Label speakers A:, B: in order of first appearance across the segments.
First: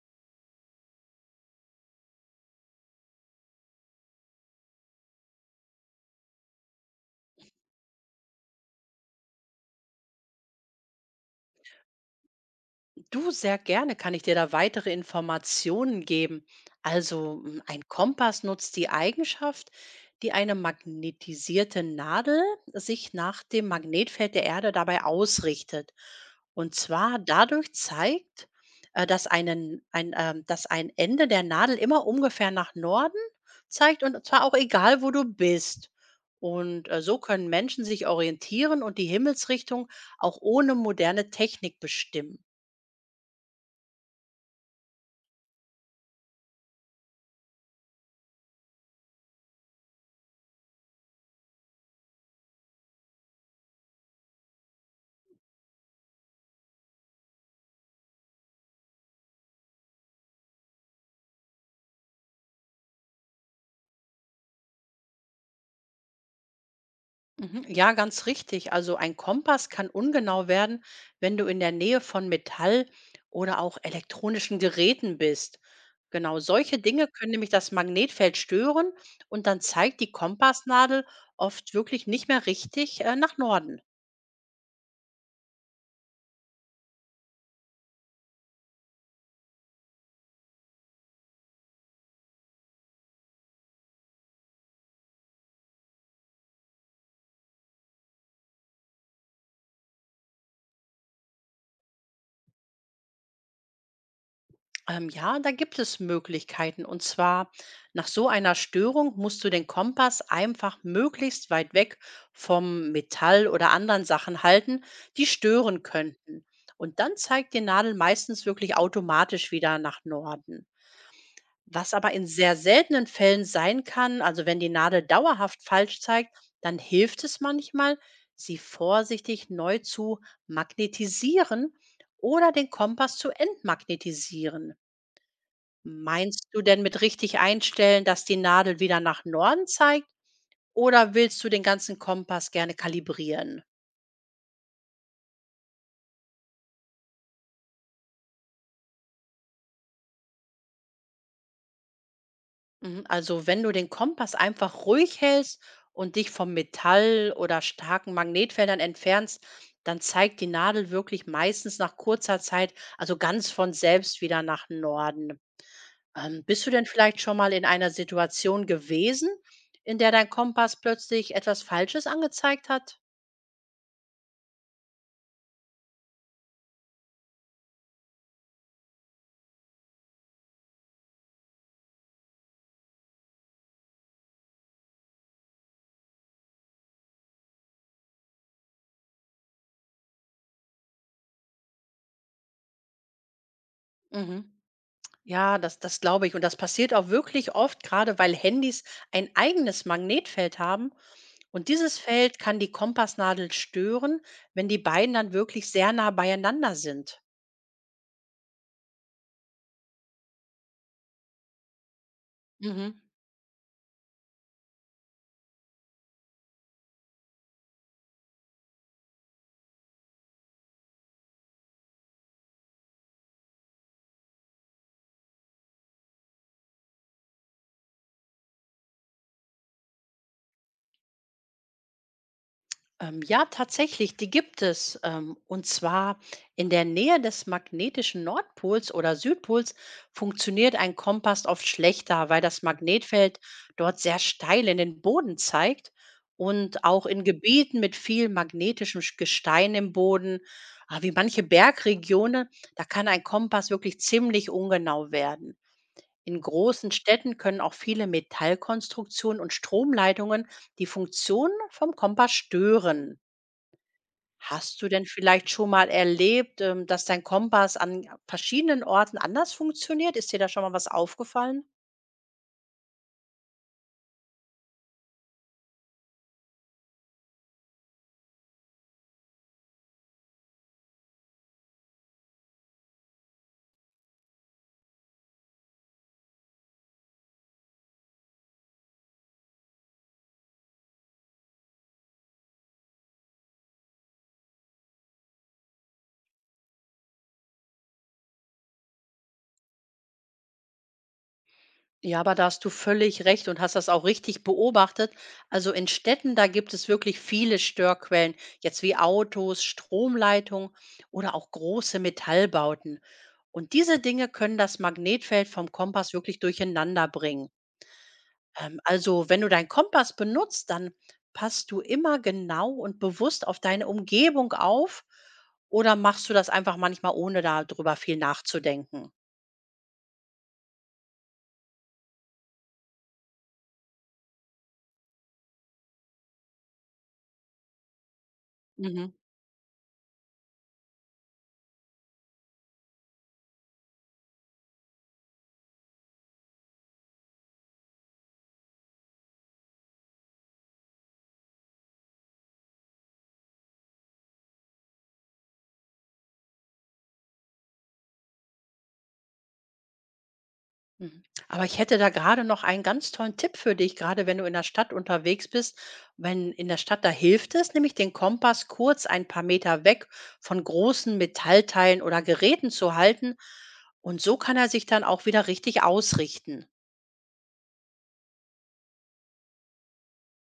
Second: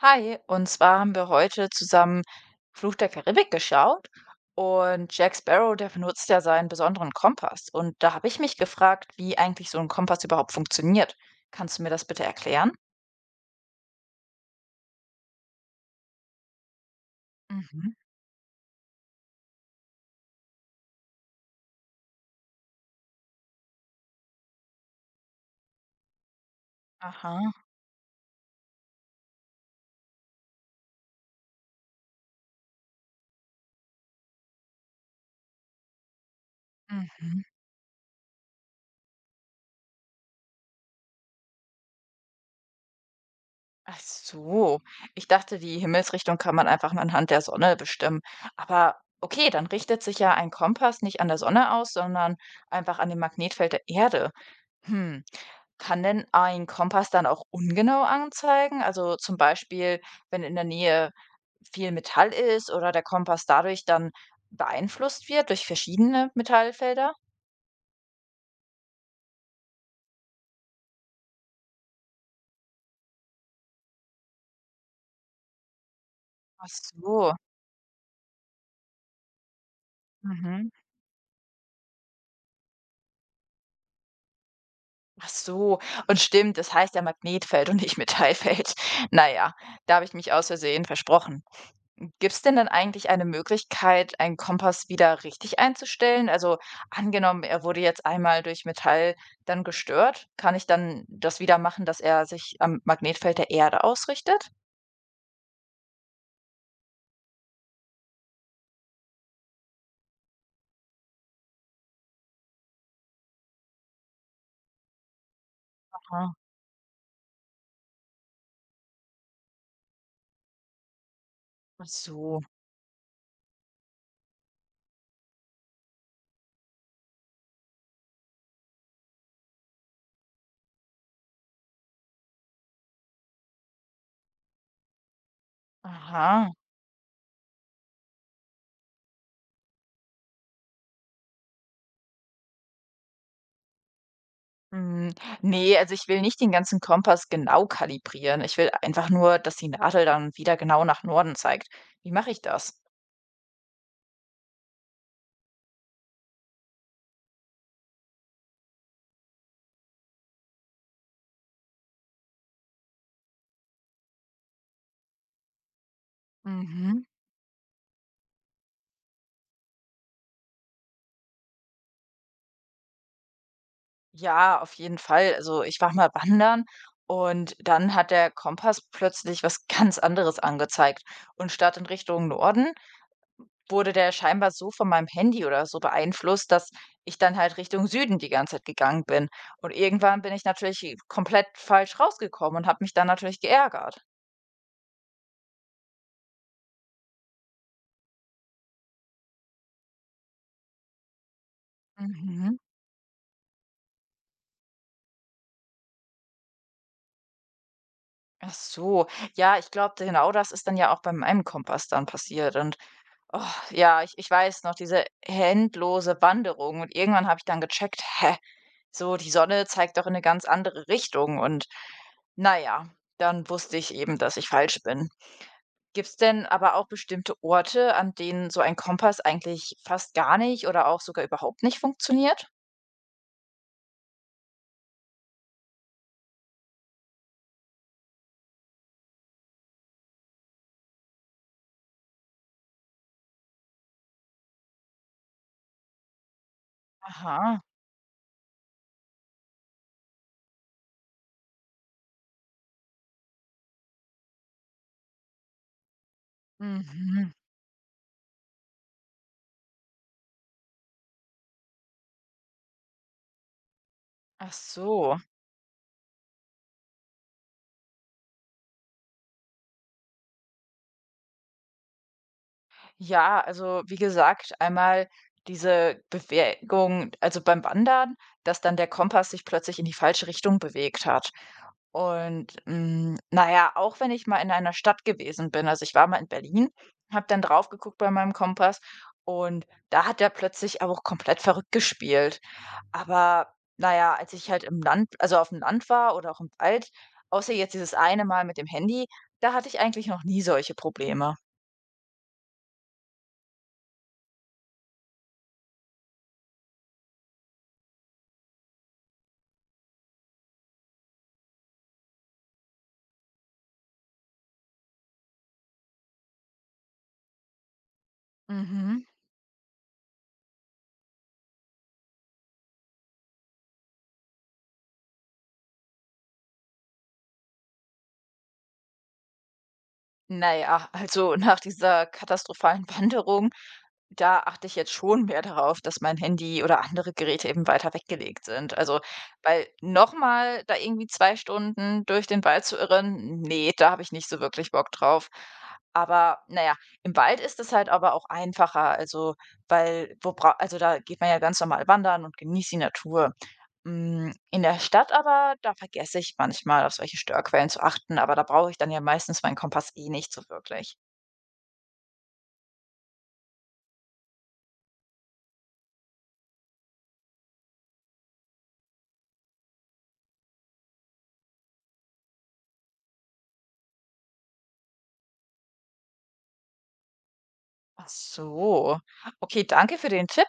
A: Hi, und zwar haben wir heute zusammen Fluch der Karibik geschaut und Jack Sparrow, der benutzt ja seinen besonderen Kompass. Und da habe ich mich gefragt, wie eigentlich so ein Kompass überhaupt funktioniert. Kannst du mir das bitte erklären?
B: Du, sehr gerne kann ich dir da weitere Informationen geben. Also ein
A: Mhm.
B: Kompass nutzt die Eigenschaft, die eine magnetisierte Nadel sich nach dem Magnetfeld der Erde dabei ausrichtet. Und zwar
A: Aha.
B: dadurch zeigt, dass ein Ende der Nadel immer ungefähr nach Norden zeigt und zwar auch egal, wo du bist. Und so
A: Mhm.
B: können Menschen sich orientieren und die Himmelsrichtung auch ohne moderne Technik bestimmen.
A: Ach so. Ich dachte, die Himmelsrichtung kann man einfach nur anhand der Sonne bestimmen. Aber okay, dann richtet sich ja ein Kompass nicht an der Sonne aus, sondern einfach an dem Magnetfeld der Erde. Hm. Kann denn ein Kompass dann auch ungenau anzeigen? Also zum Beispiel, wenn in der Nähe viel Metall ist oder der Kompass dadurch dann beeinflusst wird durch verschiedene Metallfelder?
B: Mhm. Ja, ganz richtig. Also ein Kompass kann ungenau werden, wenn du in der Nähe von Metall oder auch elektronischen Geräten bist. Genau
A: Ach
B: solche Dinge können
A: so.
B: nämlich das Magnetfeld stören und dann zeigt die
A: Mhm.
B: Kompassnadel oft wirklich nicht mehr richtig nach Norden.
A: Ach so. Und stimmt, das heißt ja Magnetfeld und nicht Metallfeld. Naja, da habe ich mich aus Versehen versprochen. Gibt es denn dann eigentlich eine Möglichkeit, einen Kompass wieder richtig einzustellen? Also angenommen, er wurde jetzt einmal durch Metall dann gestört, kann ich dann das wieder machen, dass er sich am Magnetfeld der Erde ausrichtet?
B: Ja, da gibt es Möglichkeiten. Und zwar, nach so einer Störung musst du den Kompass einfach möglichst weit weg vom Metall oder anderen Sachen halten, die stören
A: Aha,
B: könnten. Und dann zeigt die Nadel meistens wirklich automatisch wieder nach Norden.
A: ach
B: Was aber in
A: so.
B: sehr seltenen Fällen sein kann, also wenn die Nadel dauerhaft falsch zeigt, dann hilft es manchmal, sie vorsichtig neu zu magnetisieren oder den Kompass zu entmagnetisieren. Meinst
A: Aha.
B: du denn mit richtig einstellen, dass die Nadel wieder nach Norden zeigt, oder willst du den ganzen Kompass gerne kalibrieren?
A: Hm, ne, also ich will nicht den ganzen Kompass genau kalibrieren. Ich will einfach nur, dass die Nadel dann wieder genau nach Norden zeigt. Wie mache ich das?
B: Mhm, also, wenn du den Kompass einfach ruhig hältst und dich vom Metall oder starken Magnetfeldern entfernst, dann zeigt die Nadel wirklich meistens nach kurzer Zeit, also ganz von selbst wieder nach Norden. Bist du denn
A: Mhm.
B: vielleicht schon mal in einer Situation gewesen, in der dein Kompass plötzlich etwas Falsches angezeigt hat?
A: Ja, auf jeden Fall. Also, ich war mal wandern und dann hat der Kompass plötzlich was ganz anderes angezeigt. Und statt in Richtung Norden wurde der scheinbar so von meinem Handy oder so beeinflusst, dass ich dann halt Richtung Süden die ganze Zeit gegangen bin. Und irgendwann bin ich natürlich komplett falsch rausgekommen und habe mich dann natürlich geärgert.
B: Mhm. Ja, das glaube ich. Und das passiert auch wirklich oft, gerade weil Handys ein eigenes Magnetfeld haben. Und dieses Feld kann
A: Mhm.
B: die Kompassnadel stören, wenn die beiden dann wirklich sehr nah beieinander sind.
A: Ach so, ja, ich glaube, genau das ist dann ja auch bei meinem Kompass dann passiert. Und
B: Mhm.
A: oh, ja, ich weiß noch, diese endlose Wanderung und irgendwann habe ich dann gecheckt: „Hä, so die Sonne zeigt doch in eine ganz andere Richtung“, und naja, dann wusste ich eben, dass ich falsch bin. Gibt's denn aber auch bestimmte Orte, an denen so ein Kompass eigentlich fast gar nicht oder auch sogar überhaupt nicht funktioniert?
B: Ja, tatsächlich, die gibt es. Und zwar in der Nähe des magnetischen Nordpols oder Südpols funktioniert ein Kompass oft schlechter, weil das Magnetfeld dort sehr steil in den Boden zeigt. Und auch in
A: Aha,
B: Gebieten mit viel magnetischem Gestein im Boden, ah, wie manche Bergregionen, da kann ein Kompass wirklich ziemlich ungenau werden. In großen
A: mhm.
B: Städten können auch viele Metallkonstruktionen und Stromleitungen die Funktion vom Kompass stören.
A: Ach
B: Hast du denn
A: so.
B: vielleicht schon mal erlebt, dass dein Kompass an verschiedenen Orten anders funktioniert? Ist dir da schon mal was aufgefallen?
A: Ja, also wie gesagt, einmal diese Bewegung, also beim Wandern, dass dann der Kompass sich plötzlich in die falsche Richtung bewegt hat. Und mm, naja, auch wenn ich mal in einer Stadt gewesen bin, also ich war mal in Berlin, habe dann drauf geguckt bei meinem Kompass und da hat er plötzlich aber auch komplett verrückt gespielt. Aber naja, als ich halt im Land, also auf dem Land war oder auch im Wald, außer jetzt dieses eine Mal mit dem Handy, da hatte ich eigentlich noch nie solche Probleme.
B: Ja, aber da hast du völlig recht und hast das auch richtig beobachtet. Also in Städten, da gibt es wirklich viele Störquellen, jetzt wie Autos, Stromleitungen oder auch große Metallbauten. Und diese Dinge können das Magnetfeld vom Kompass wirklich durcheinander bringen.
A: Mhm.
B: Also, wenn du deinen Kompass benutzt, dann passt du immer genau und bewusst auf deine Umgebung auf, oder machst du das einfach manchmal, ohne darüber viel nachzudenken?
A: Na ja, also nach dieser katastrophalen Wanderung, da achte ich jetzt schon mehr darauf, dass mein Handy oder andere Geräte eben weiter weggelegt sind. Also,
B: Mhm.
A: weil noch mal da irgendwie 2 Stunden durch den Wald zu irren, nee, da habe ich nicht so wirklich Bock drauf. Aber na ja, im Wald ist es halt aber auch einfacher, also, weil wo bra also, da geht man ja ganz normal wandern und genießt die Natur. Hm, in der Stadt aber, da vergesse ich manchmal, auf solche Störquellen zu achten, aber da brauche ich dann ja meistens meinen Kompass eh nicht so wirklich.
B: Mhm. Aber ich hätte da gerade noch einen ganz tollen Tipp für dich, gerade wenn du in der Stadt unterwegs bist. Wenn in der Stadt, da hilft es, nämlich den Kompass kurz ein paar Meter weg von großen Metallteilen oder Geräten zu halten. Und so kann er sich dann auch wieder richtig ausrichten.
A: Ach so. Okay, danke für den Tipp.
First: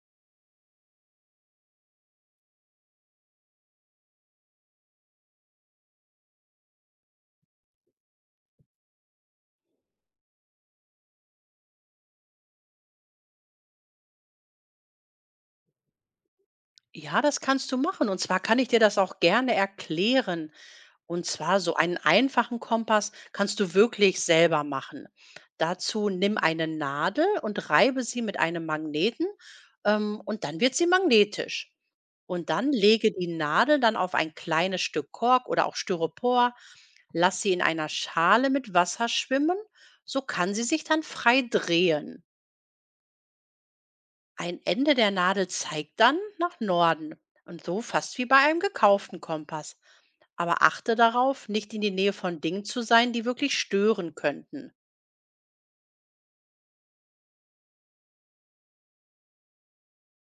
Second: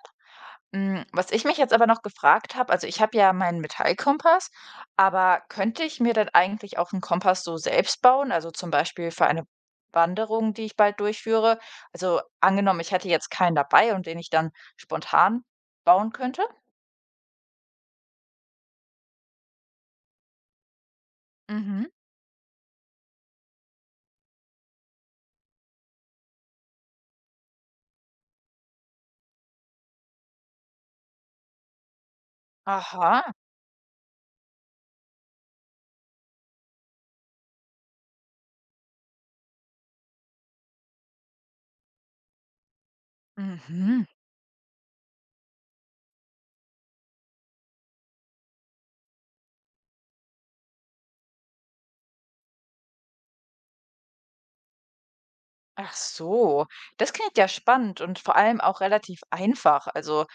A: Hm, was ich mich jetzt aber noch gefragt habe, also ich habe ja meinen Metallkompass, aber könnte ich mir dann eigentlich auch einen Kompass so selbst bauen? Also, zum Beispiel für eine Wanderung, die ich bald durchführe? Also, angenommen, ich hätte jetzt keinen dabei und den ich dann spontan bauen könnte?
B: Ja, das kannst du machen. Und zwar kann ich dir das auch gerne erklären. Und zwar so
A: Mhm.
B: einen einfachen Kompass kannst du wirklich selber machen. Dazu nimm eine Nadel und reibe sie mit einem Magneten, und dann wird sie magnetisch. Und dann lege die
A: Aha.
B: Nadel dann auf ein kleines Stück Kork oder auch Styropor, lass sie in einer Schale mit Wasser schwimmen, so kann sie sich dann frei drehen.
A: Mhm.
B: Ein Ende der Nadel zeigt dann nach Norden und so fast wie bei einem gekauften Kompass. Aber achte darauf, nicht in die Nähe von Dingen zu sein, die wirklich stören könnten.
A: Ach so, das klingt ja spannend und vor allem auch relativ einfach. Also,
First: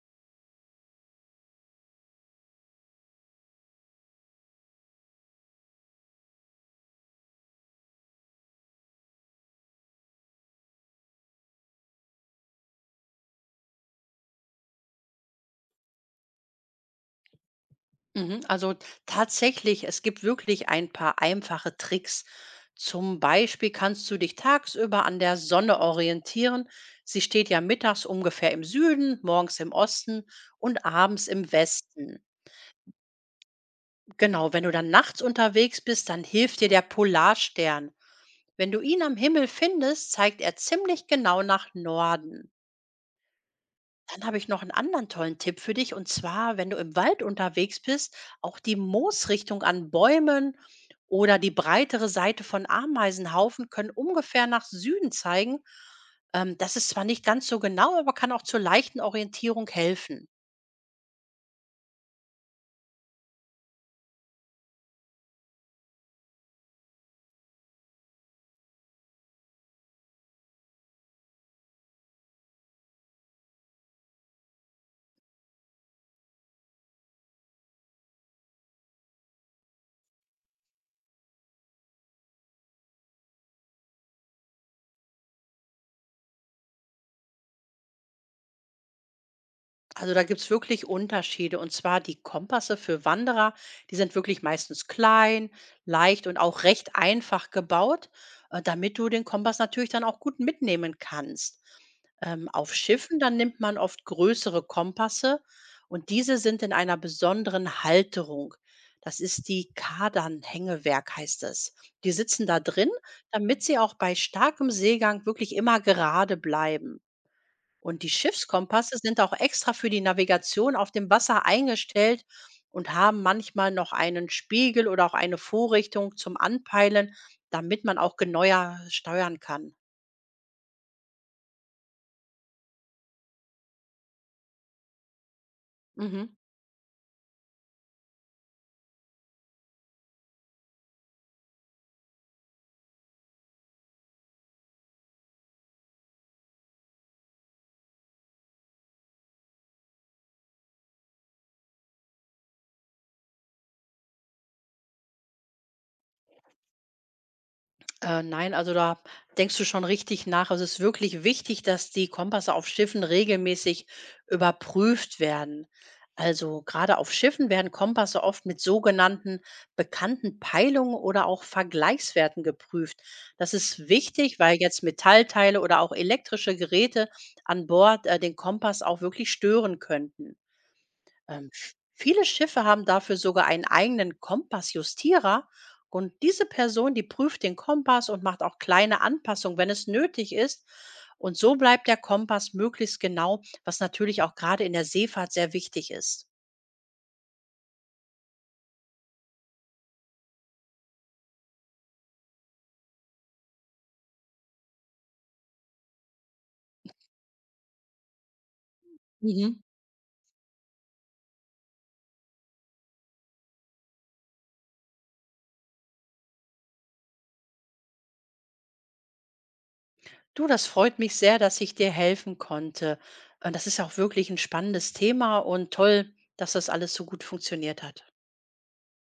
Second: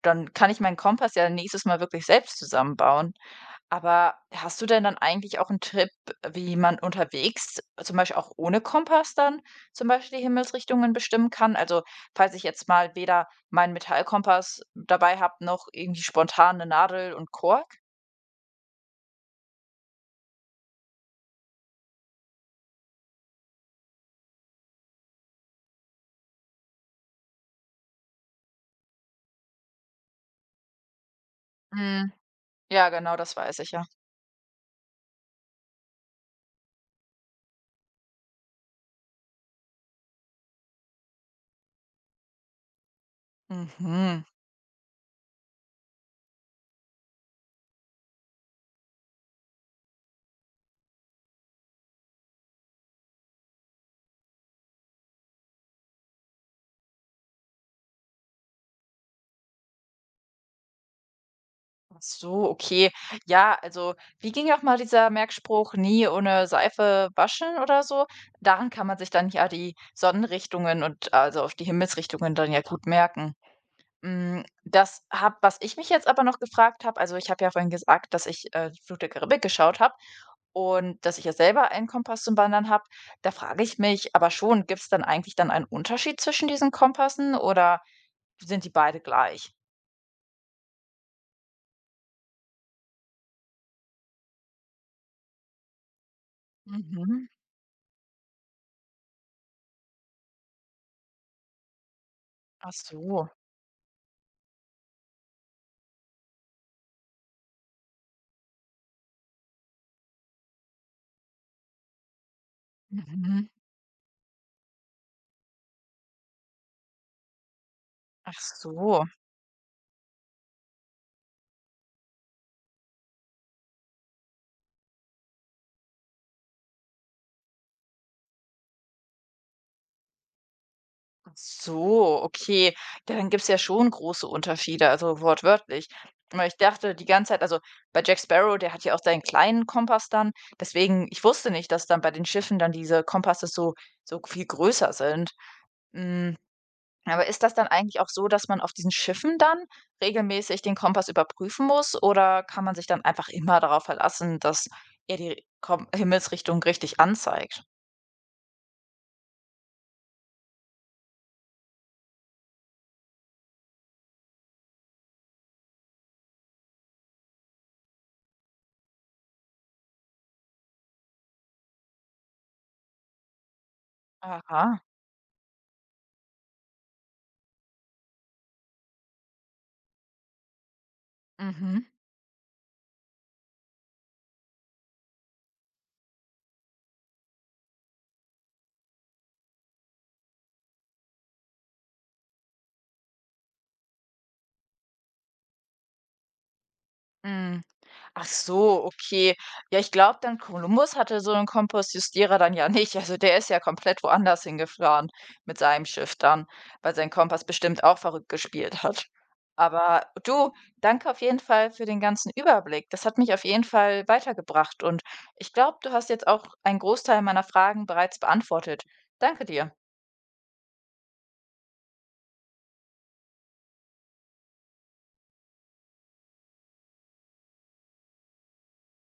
A: dann kann ich meinen Kompass ja nächstes Mal wirklich selbst zusammenbauen. Aber hast du denn dann eigentlich auch einen Tipp, wie man unterwegs, zum Beispiel auch ohne Kompass dann zum Beispiel die Himmelsrichtungen bestimmen kann? Also, falls ich jetzt mal weder meinen Metallkompass dabei habe, noch irgendwie spontan eine Nadel und Kork?
B: Mhm, also tatsächlich, es gibt wirklich ein paar einfache Tricks. Zum Beispiel kannst du dich tagsüber an der Sonne orientieren. Sie steht ja mittags ungefähr im Süden, morgens im Osten und abends im
A: Hm,
B: Westen.
A: ja, genau, das weiß ich ja.
B: Genau, wenn du dann nachts unterwegs bist, dann hilft dir der Polarstern. Wenn du ihn am Himmel findest, zeigt er ziemlich genau nach Norden.
A: Mhm.
B: Dann habe ich noch einen anderen tollen Tipp für dich. Und zwar, wenn du im Wald unterwegs bist, auch die Moosrichtung an Bäumen oder die breitere Seite von Ameisenhaufen können ungefähr nach Süden zeigen. Das ist zwar nicht ganz so genau, aber kann auch zur leichten Orientierung helfen.
A: Ach so, okay. Ja, also, wie ging auch mal dieser Merkspruch: „Nie ohne Seife waschen“ oder so? Daran kann man sich dann ja die Sonnenrichtungen und also, auf die Himmelsrichtungen dann ja gut merken. Hm, das hab was ich mich jetzt aber noch gefragt habe, also, ich habe ja vorhin gesagt, dass ich Fluch der Karibik geschaut habe und dass ich ja selber einen Kompass zum Wandern habe. Da frage ich mich aber schon, gibt es dann eigentlich dann einen Unterschied zwischen diesen Kompassen oder sind die beide gleich?
B: Also da gibt's wirklich Unterschiede. Und zwar die Kompasse für Wanderer, die sind wirklich meistens klein, leicht und auch recht
A: Mhm.
B: einfach gebaut, damit du den Kompass natürlich dann auch gut mitnehmen kannst. Auf
A: Ach
B: Schiffen,
A: so.
B: dann nimmt man oft größere Kompasse, und diese sind in einer besonderen Halterung. Das ist die Kadernhängewerk, heißt es. Die sitzen da drin,
A: Mhm.
B: damit sie auch bei starkem Seegang wirklich immer gerade bleiben. Und die
A: Ach
B: Schiffskompasse
A: so,
B: sind auch extra für die Navigation auf dem Wasser eingestellt und haben manchmal noch einen Spiegel oder auch eine Vorrichtung zum Anpeilen, damit man auch genauer steuern kann.
A: ach so, okay. Ja, dann gibt's ja schon große Unterschiede, also wortwörtlich.
B: Mhm.
A: Weil ich dachte die ganze Zeit, also, bei Jack Sparrow, der hat ja auch seinen kleinen Kompass dann, deswegen ich wusste nicht, dass dann bei den Schiffen dann diese Kompasse so so viel größer sind. Hm, aber ist das dann eigentlich auch so, dass man auf diesen Schiffen dann regelmäßig den Kompass überprüfen muss oder kann man sich dann einfach immer darauf verlassen, dass er die Kom Himmelsrichtung richtig anzeigt?
B: Nein, also da denkst du schon richtig nach. Also es ist wirklich wichtig, dass die Kompasse auf Schiffen regelmäßig überprüft werden. Also gerade auf Schiffen werden Kompasse oft mit sogenannten bekannten Peilungen oder auch Vergleichswerten geprüft. Das ist wichtig, weil
A: Aha,
B: jetzt Metallteile oder auch elektrische Geräte an Bord den Kompass auch wirklich stören könnten.
A: mhm,
B: Viele Schiffe haben dafür sogar einen eigenen Kompassjustierer. Und diese Person, die prüft den Kompass und macht auch kleine Anpassungen, wenn es nötig ist. Und so bleibt der Kompass möglichst genau, was natürlich auch gerade in der Seefahrt sehr wichtig ist.
A: mhm. Ach so, okay. Ja, ich glaube dann, Kolumbus hatte so 'nen justierer dann ja nicht. Also, der ist ja komplett woanders hingefahren mit seinem Schiff dann, weil sein Kompass bestimmt auch verrückt gespielt hat.
B: Mhm.
A: Aber du, danke auf jeden Fall für den ganzen Überblick. Das hat mich auf jeden Fall weitergebracht und ich glaube, du hast jetzt auch einen Großteil meiner Fragen bereits beantwortet. Danke dir.
B: Du, das freut mich sehr, dass ich dir helfen konnte. Das ist auch wirklich ein spannendes Thema und toll, dass das alles so gut funktioniert hat.